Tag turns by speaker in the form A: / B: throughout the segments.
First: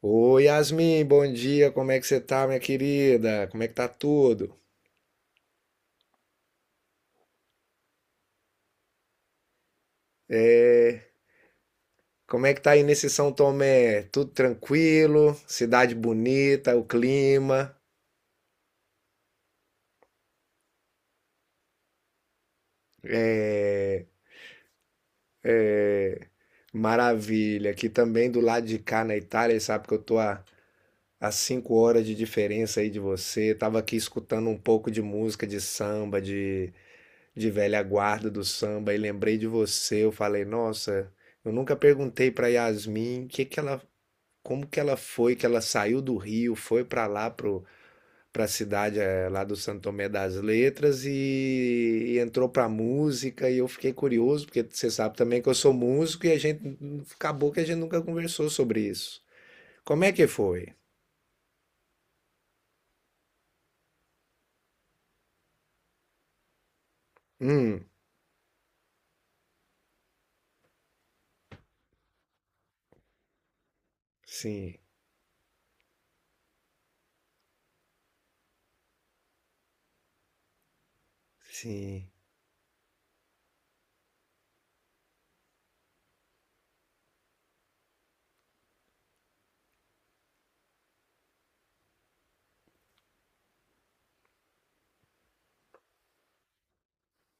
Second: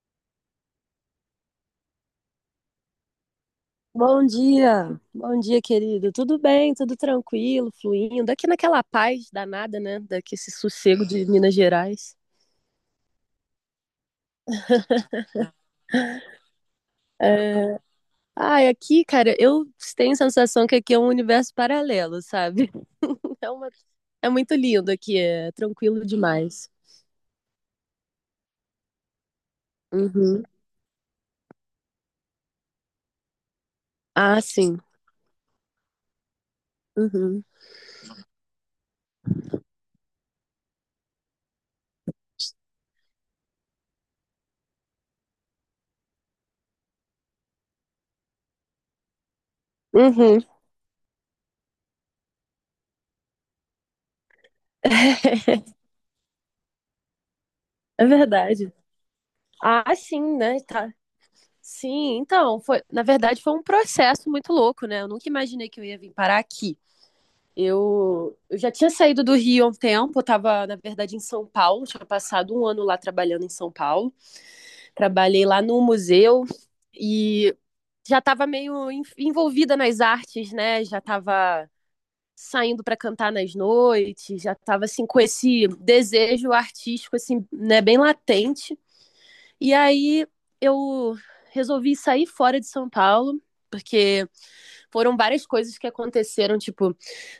A: Oi, Yasmin, bom dia. Como é que você tá, minha querida? Como é que tá tudo?
B: Bom dia, querido. Tudo bem, tudo tranquilo, fluindo. Aqui naquela paz danada, né? Daqui esse
A: É,
B: sossego de Minas Gerais.
A: como é que tá aí nesse São Tomé? Tudo tranquilo? Cidade bonita, o clima,
B: É. Ai, aqui, cara, eu tenho a sensação que aqui é um universo paralelo, sabe? É uma... É muito lindo aqui, é tranquilo demais.
A: maravilha. Aqui também do lado de cá na Itália, sabe que eu tô a,
B: Uhum.
A: a 5 horas de diferença aí de você. Tava aqui
B: Ah,
A: escutando um
B: sim.
A: pouco de música de samba, de,
B: Uhum.
A: de velha guarda do samba, e lembrei de você. Eu falei, nossa, eu nunca perguntei pra Yasmin o que que ela como que ela foi, que ela saiu do Rio, foi para lá, pra cidade lá do Santo Tomé das
B: Uhum.
A: Letras e entrou para música e eu fiquei curioso, porque você sabe também que eu sou músico e a gente, acabou que a gente nunca
B: É
A: conversou
B: verdade.
A: sobre isso.
B: Ah,
A: Como é que
B: sim, né?
A: foi?
B: Tá. Sim, então, foi, na verdade foi um processo muito louco, né? Eu nunca imaginei que eu ia vir parar aqui.
A: Hum,
B: Eu já tinha saído do Rio há um tempo, eu estava, na verdade, em São Paulo, tinha passado um ano lá trabalhando em São Paulo.
A: sim,
B: Trabalhei lá no museu e já estava meio envolvida nas artes, né? Já estava
A: sim.
B: saindo para cantar nas noites, já estava assim com esse desejo artístico assim, né, bem latente. E aí eu resolvi sair fora de São Paulo, porque foram várias coisas que aconteceram. Tipo,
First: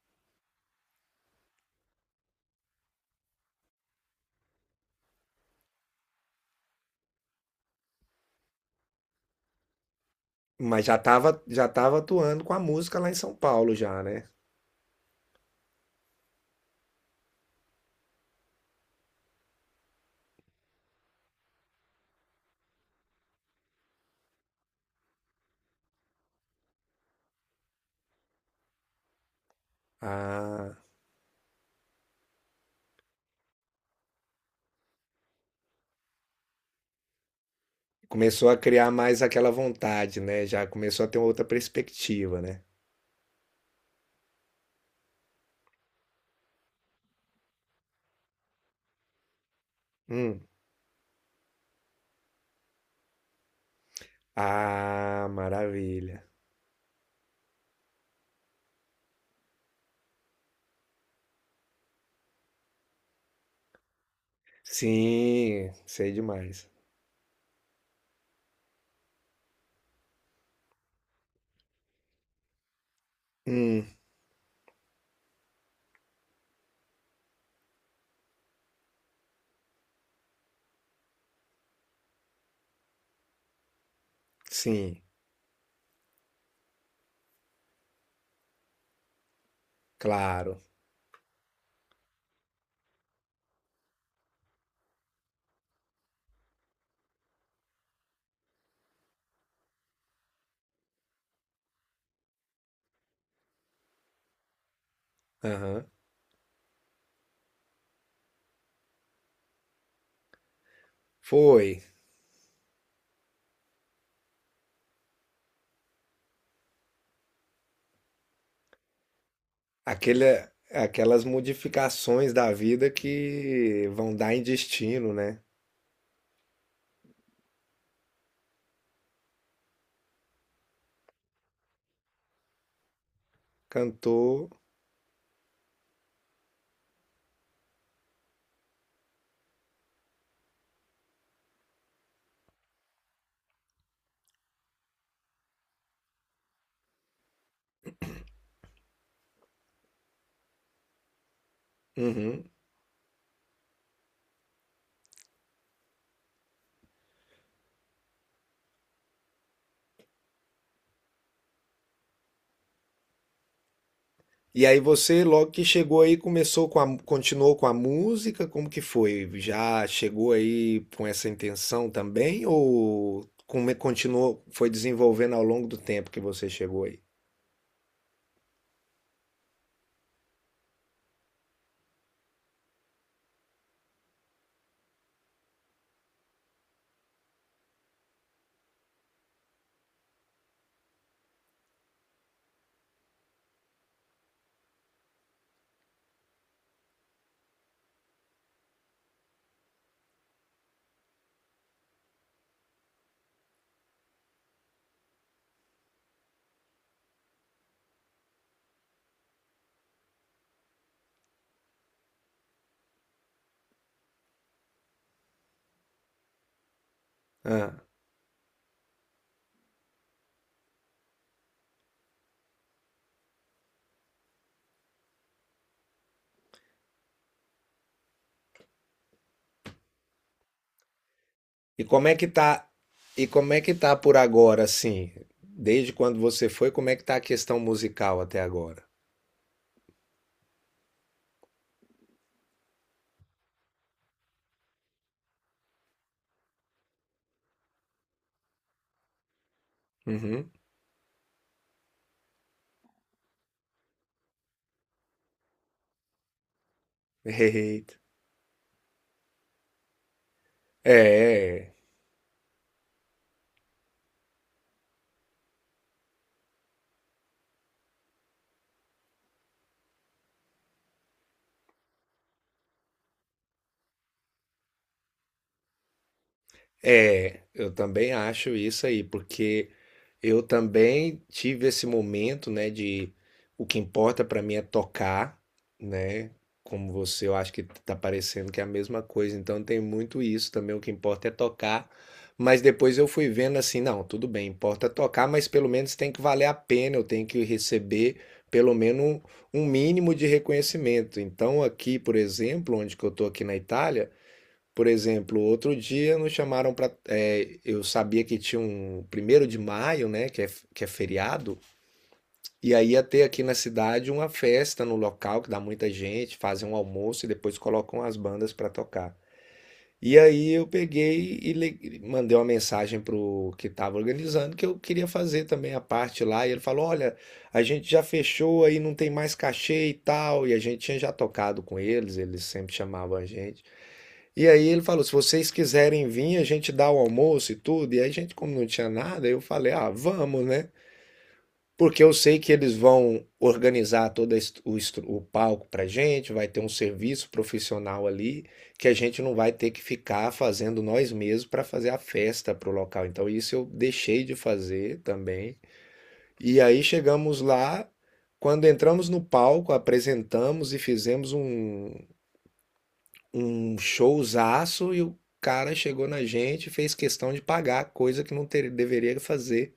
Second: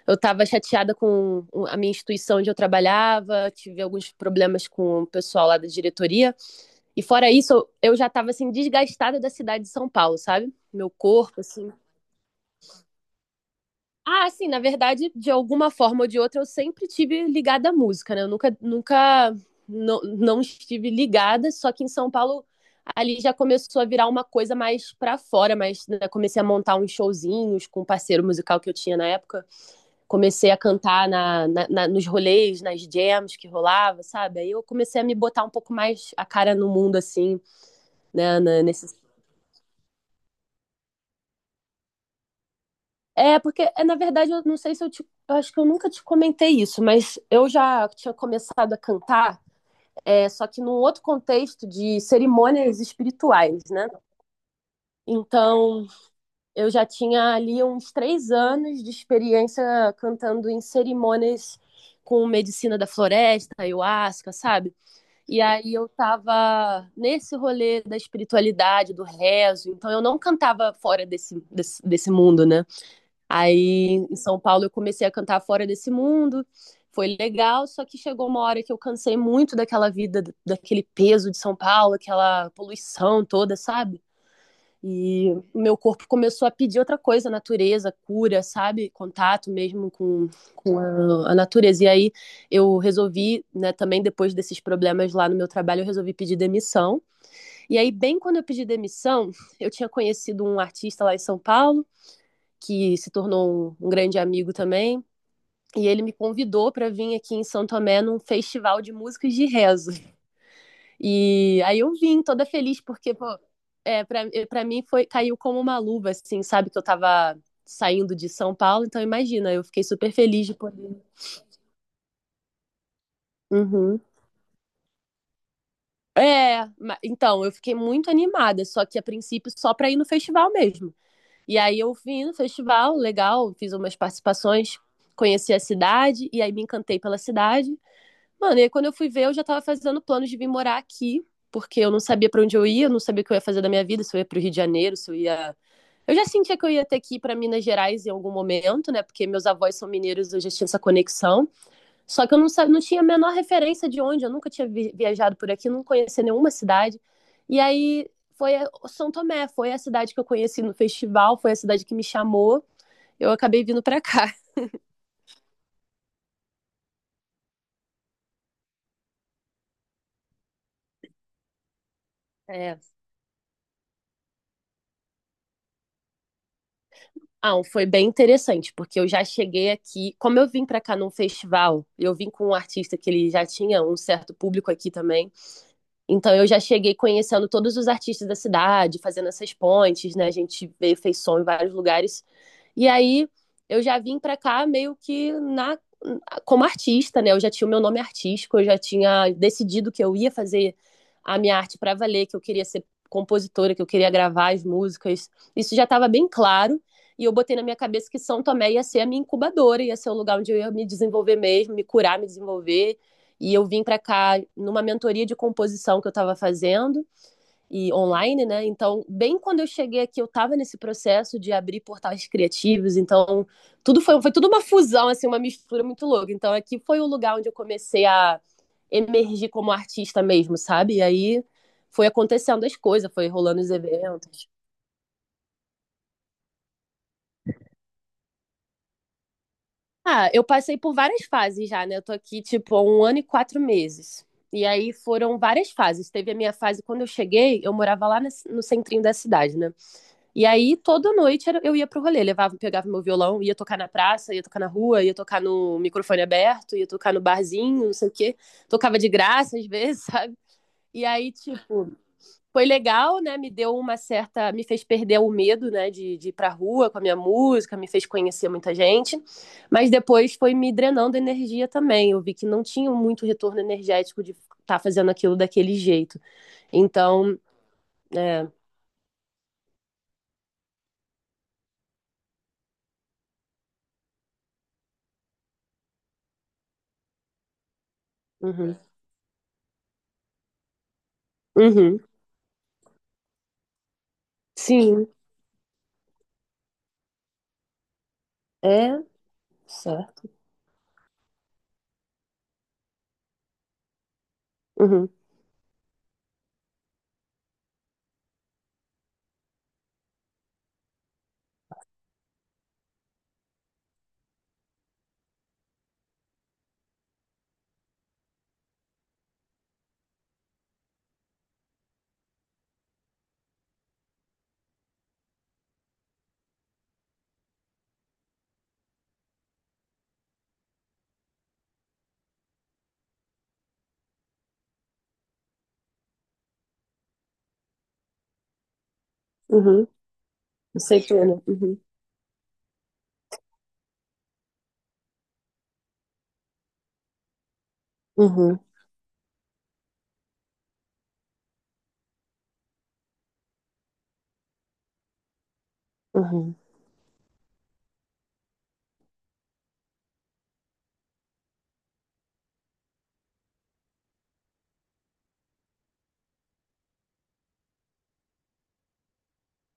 B: eu tava chateada com a minha instituição onde eu trabalhava, tive alguns problemas com o pessoal lá da diretoria. E fora isso, eu já tava assim, desgastada da cidade de São Paulo, sabe?
A: Mas
B: Meu corpo,
A: já
B: assim.
A: tava atuando com a música lá em São Paulo já, né?
B: Ah, assim, na verdade, de alguma forma ou de outra, eu sempre tive ligada à música, né? Eu nunca não estive ligada, só que em São Paulo ali já começou a virar uma coisa mais para fora, mas né, comecei a montar uns showzinhos com um parceiro musical que eu tinha na época comecei a
A: Ah,
B: cantar nos rolês, nas jams que rolava, sabe? Aí eu comecei a me botar um pouco mais a cara no mundo, assim, né?
A: começou a criar mais aquela vontade, né? Já começou a ter outra perspectiva, né?
B: É, porque, é, na verdade, eu não sei se eu te. Eu acho que eu nunca te comentei isso, mas eu já tinha começado a cantar, é,
A: Hum.
B: só que num outro contexto de cerimônias espirituais, né?
A: Ah,
B: Então,
A: maravilha.
B: eu já tinha ali uns 3 anos de experiência cantando em cerimônias com medicina da floresta, ayahuasca, sabe? E
A: Sim,
B: aí eu
A: sei demais.
B: tava nesse rolê da espiritualidade, do rezo, então eu não cantava fora desse mundo, né?
A: Hum,
B: Aí em São Paulo eu comecei a cantar fora desse mundo, foi legal, só que chegou uma hora que eu cansei muito daquela vida, daquele peso de São Paulo, aquela poluição toda, sabe?
A: sim,
B: E o meu corpo começou a pedir outra coisa, natureza, cura, sabe? Contato mesmo com,
A: claro.
B: com a natureza. E aí eu resolvi, né, também depois desses problemas lá no meu trabalho, eu resolvi pedir demissão. E aí, bem quando eu pedi demissão, eu tinha conhecido um artista lá em São Paulo, que se tornou um grande amigo também. E
A: Aham.
B: ele me convidou para vir aqui em São Tomé num festival de músicas de rezo. E
A: Foi.
B: aí eu vim toda feliz, porque, pô, pra mim foi, caiu como uma luva, assim, sabe? Que eu tava saindo de São Paulo, então imagina, eu fiquei super
A: Aquele,
B: feliz de poder.
A: aquelas modificações da vida que
B: Uhum.
A: vão dar em destino, né?
B: É, então, eu fiquei muito animada, só que a princípio só pra ir no festival mesmo. E aí eu vim no festival, legal, fiz umas
A: Cantou.
B: participações, conheci a cidade, e aí me encantei pela cidade. Mano, e aí quando eu fui ver, eu já tava fazendo planos de vir morar aqui, porque eu não sabia pra onde eu ia, eu não sabia o que eu ia fazer da minha vida, se eu ia pro Rio de Janeiro, se eu ia. Eu já sentia que eu ia ter que ir para Minas Gerais em algum momento, né? Porque meus avós são mineiros, eu já tinha essa conexão. Só que eu
A: Uhum.
B: não tinha a menor referência de onde, eu nunca tinha viajado por aqui, não conhecia nenhuma cidade. E aí foi São Tomé, foi a cidade que eu conheci no festival, foi a cidade que me chamou. Eu acabei vindo para cá.
A: E aí você, logo que chegou aí, começou com a, continuou com a música? Como que foi? Já chegou aí com essa intenção também?
B: É.
A: Ou continuou, foi desenvolvendo ao longo do tempo que você chegou aí?
B: Ah, foi bem interessante, porque eu já cheguei aqui, como eu vim para cá num festival, eu vim com um artista que ele já tinha um certo público aqui também. Então eu já cheguei conhecendo todos os artistas da cidade, fazendo essas pontes, né? A gente veio, fez som em vários lugares. E aí eu já vim para cá meio que na como artista, né? Eu já tinha o meu nome artístico, eu já tinha decidido que eu ia fazer a minha arte para valer, que eu queria ser compositora, que eu queria gravar as músicas. Isso já estava bem claro. E eu botei na minha cabeça que São Tomé ia ser a minha incubadora, ia ser o lugar onde eu ia me desenvolver mesmo, me curar, me desenvolver e eu vim para cá numa mentoria de composição que eu estava fazendo
A: Ah.
B: e online, né? Então, bem quando eu cheguei aqui, eu estava nesse processo de abrir portais criativos, então tudo foi, foi tudo uma fusão, assim, uma mistura muito louca. Então, aqui foi o lugar onde eu comecei a emergir como artista mesmo, sabe? E aí
A: E como
B: foi
A: é que
B: acontecendo
A: tá?
B: as coisas,
A: E
B: foi
A: como é
B: rolando os
A: que tá por
B: eventos.
A: agora, assim? Desde quando você foi, como é que tá a questão musical até agora?
B: Ah, eu passei por várias fases já, né? Eu tô aqui, tipo, há um ano e 4 meses. E aí foram várias fases. Teve a minha fase quando eu cheguei, eu morava lá no centrinho da cidade, né? E
A: Uhum.
B: aí toda noite eu ia pro rolê, levava, pegava meu violão, ia tocar na praça, ia tocar na rua, ia tocar no microfone aberto, ia tocar no barzinho, não
A: Eita.
B: sei o quê. Tocava de graça às vezes, sabe? E aí,
A: É.
B: tipo,
A: É.
B: foi legal, né? Me deu uma certa. Me fez perder o medo, né? De ir pra rua com a minha música, me fez conhecer muita gente. Mas depois foi me drenando energia também. Eu vi que não tinha muito retorno energético de estar tá fazendo aquilo daquele jeito. Então,
A: É, eu também
B: é.
A: acho isso aí, porque eu também tive esse momento, né, de o que importa pra mim é tocar, né? Como você, eu acho que tá parecendo que é a
B: Uhum,
A: mesma coisa, então tem muito isso também, o que importa é tocar.
B: uhum,
A: Mas depois eu fui vendo assim, não, tudo bem, importa
B: sim,
A: tocar, mas pelo menos tem que valer a pena, eu tenho que receber pelo menos
B: é
A: um mínimo de
B: certo.
A: reconhecimento. Então aqui, por exemplo, onde que eu tô aqui na Itália, por
B: Uhum,
A: exemplo, outro dia nos chamaram para. Eu sabia que tinha um 1º de maio, né? Que é feriado. E aí ia ter aqui na cidade uma festa no local que dá muita gente, fazem um almoço e depois colocam as bandas para tocar. E aí eu peguei mandei uma mensagem pro que estava organizando que eu queria fazer também a parte lá. E ele falou: olha, a gente já fechou aí, não tem mais cachê e tal. E a gente tinha já tocado com eles, eles sempre chamavam a gente. E aí ele falou: se vocês quiserem vir, a gente dá o almoço e tudo. E aí a gente, como não tinha nada, eu falei:
B: uhum,
A: ah, vamos, né?
B: aceitona. Uhum,
A: Porque eu sei que eles vão organizar todo est- o, estru- o palco pra gente, vai ter um serviço profissional ali,
B: uhum,
A: que a gente não vai ter que ficar fazendo nós mesmos para fazer a festa pro local. Então isso eu deixei de fazer também.
B: uhum,
A: E aí chegamos lá, quando entramos no palco, apresentamos e fizemos um showzaço e o cara chegou na gente e fez questão de pagar, coisa que não deveria fazer.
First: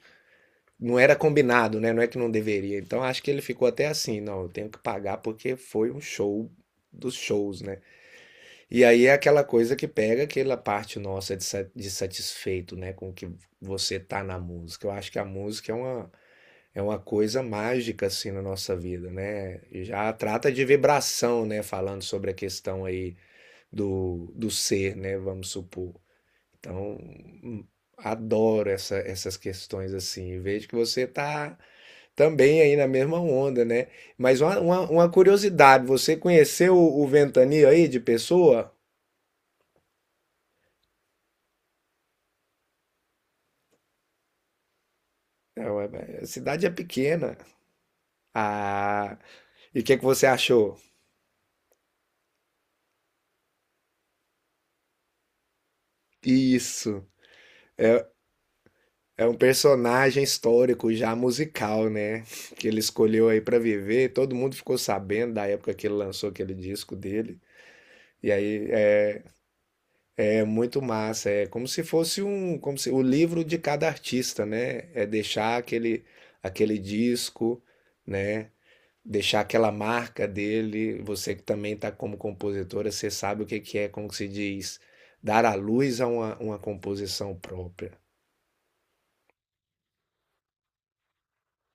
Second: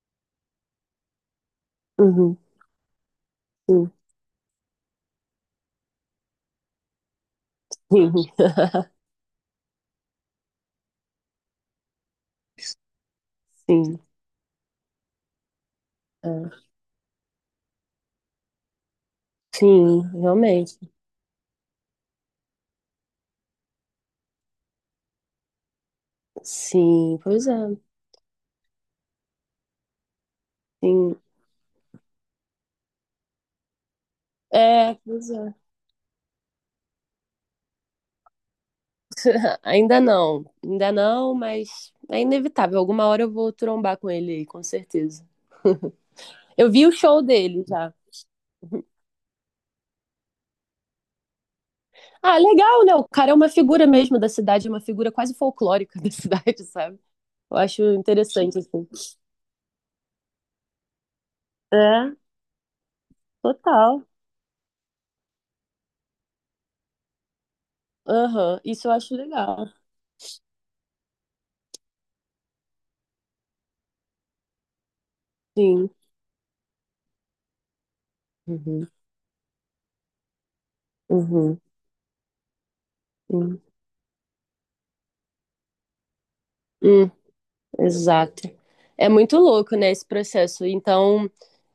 A: Não era combinado, né? Não é que não deveria. Então acho que ele ficou até
B: uhum,
A: assim, não, eu tenho que pagar porque foi um show dos shows, né?
B: sim, sim.
A: E aí é aquela coisa que pega aquela parte nossa de satisfeito, né? Com que você
B: Sim,
A: tá na música. Eu acho que a música é uma,
B: é,
A: é uma coisa mágica, assim, na nossa vida, né? E
B: sim,
A: já trata de
B: realmente.
A: vibração, né? Falando sobre a questão aí do ser, né? Vamos supor. Então,
B: Sim, pois é.
A: adoro essas questões assim. Vejo que você
B: Sim,
A: está também aí na mesma onda, né? Mas uma, uma,
B: é,
A: uma
B: pois é.
A: curiosidade, você conheceu o Ventania aí de pessoa?
B: Ainda não, mas é inevitável. Alguma hora eu vou trombar com ele aí, com certeza.
A: É, ué, a cidade é
B: Eu vi o show
A: pequena.
B: dele já.
A: Ah, e o que é que você achou?
B: Ah, legal, né? O cara é uma figura mesmo da cidade, é uma figura quase folclórica da cidade, sabe?
A: Isso.
B: Eu acho interessante, assim.
A: É um personagem histórico já musical,
B: É,
A: né? Que ele escolheu aí para
B: total.
A: viver. Todo mundo ficou sabendo da época que ele lançou aquele disco dele. E
B: Aham,
A: aí
B: isso eu acho legal.
A: é muito massa, é como se fosse como se o livro de cada artista, né? É deixar
B: Sim.
A: aquele disco, né?
B: Uhum,
A: Deixar aquela marca dele. Você que
B: uhum,
A: também está como compositora, você sabe o
B: uhum.
A: que que é, como que se diz, dar à luz a uma composição própria.
B: Exato. É muito louco, né, esse processo. Então,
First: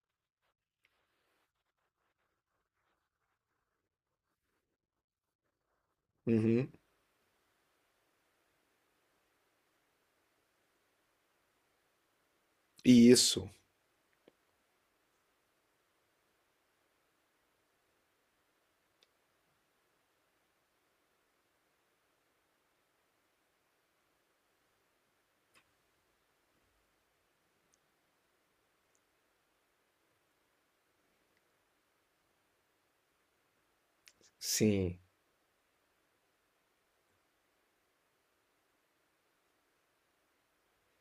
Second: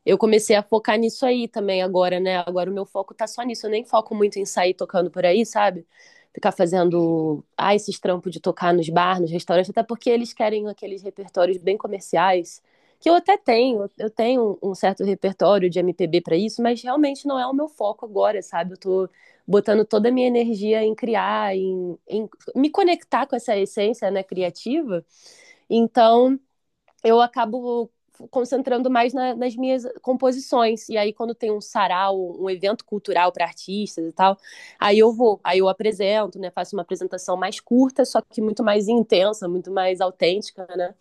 B: eu comecei a focar nisso aí também agora, né? Agora o meu foco tá só nisso. Eu nem foco muito em sair tocando por aí, sabe? Ficar
A: Uhum.
B: fazendo, ah, esses trampos de tocar nos bar, nos restaurantes, até porque eles querem aqueles repertórios bem comerciais, que
A: E
B: eu até
A: isso,
B: tenho, eu tenho um certo repertório de MPB para isso, mas realmente não é o meu foco agora, sabe? Eu tô botando toda a minha energia em criar, em me conectar com essa essência, né, criativa. Então, eu acabo concentrando mais nas minhas composições. E aí, quando tem um sarau, um evento cultural para artistas e tal,
A: sim,
B: aí eu vou, aí eu apresento, né? Faço uma apresentação mais curta, só que muito mais intensa, muito mais autêntica, né?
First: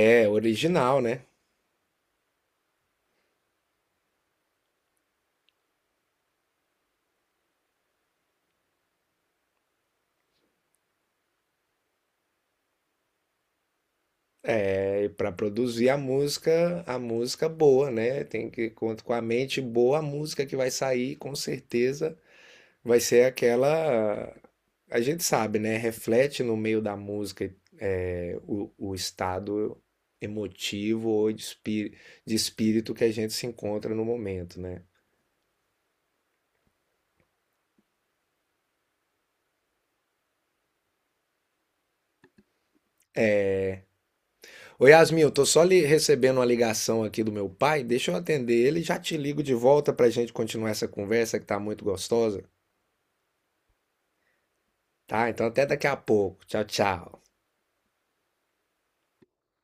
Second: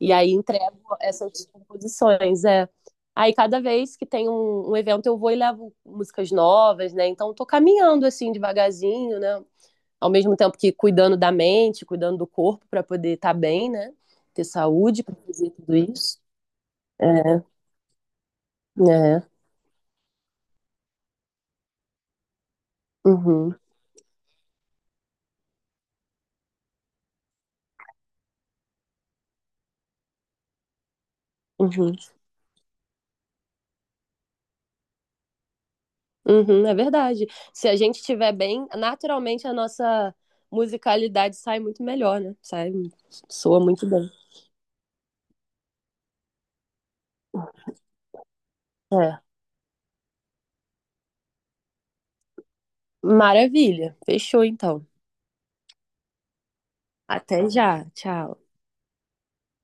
B: E
A: é
B: aí entrego
A: original, né?
B: essas composições. É. Aí, cada vez que tem um evento, eu vou e levo músicas novas, né? Então, tô caminhando assim, devagarzinho, né? Ao mesmo tempo que cuidando da mente, cuidando do corpo para poder estar bem, né? Ter
A: É,
B: saúde
A: e
B: para
A: para
B: fazer tudo
A: produzir
B: isso.
A: a
B: É,
A: música boa, né? Tem que contar com a
B: é.
A: mente boa, a música que vai sair, com certeza vai ser
B: Uhum,
A: aquela. A gente sabe, né? Reflete no meio da música é, o estado emotivo ou de, espí-
B: uhum,
A: de espírito que a gente se encontra no momento, né?
B: uhum, é verdade. Se a gente estiver bem, naturalmente a nossa musicalidade sai muito melhor, né? Sai, soa muito bem.
A: Ô Yasmin, eu tô só recebendo uma ligação aqui do meu pai, deixa eu atender ele e já te
B: É.
A: ligo de volta pra gente continuar essa conversa que tá muito gostosa,
B: Maravilha. Fechou então.
A: tá? Então até daqui a pouco. Tchau, tchau.
B: Até já. Tchau.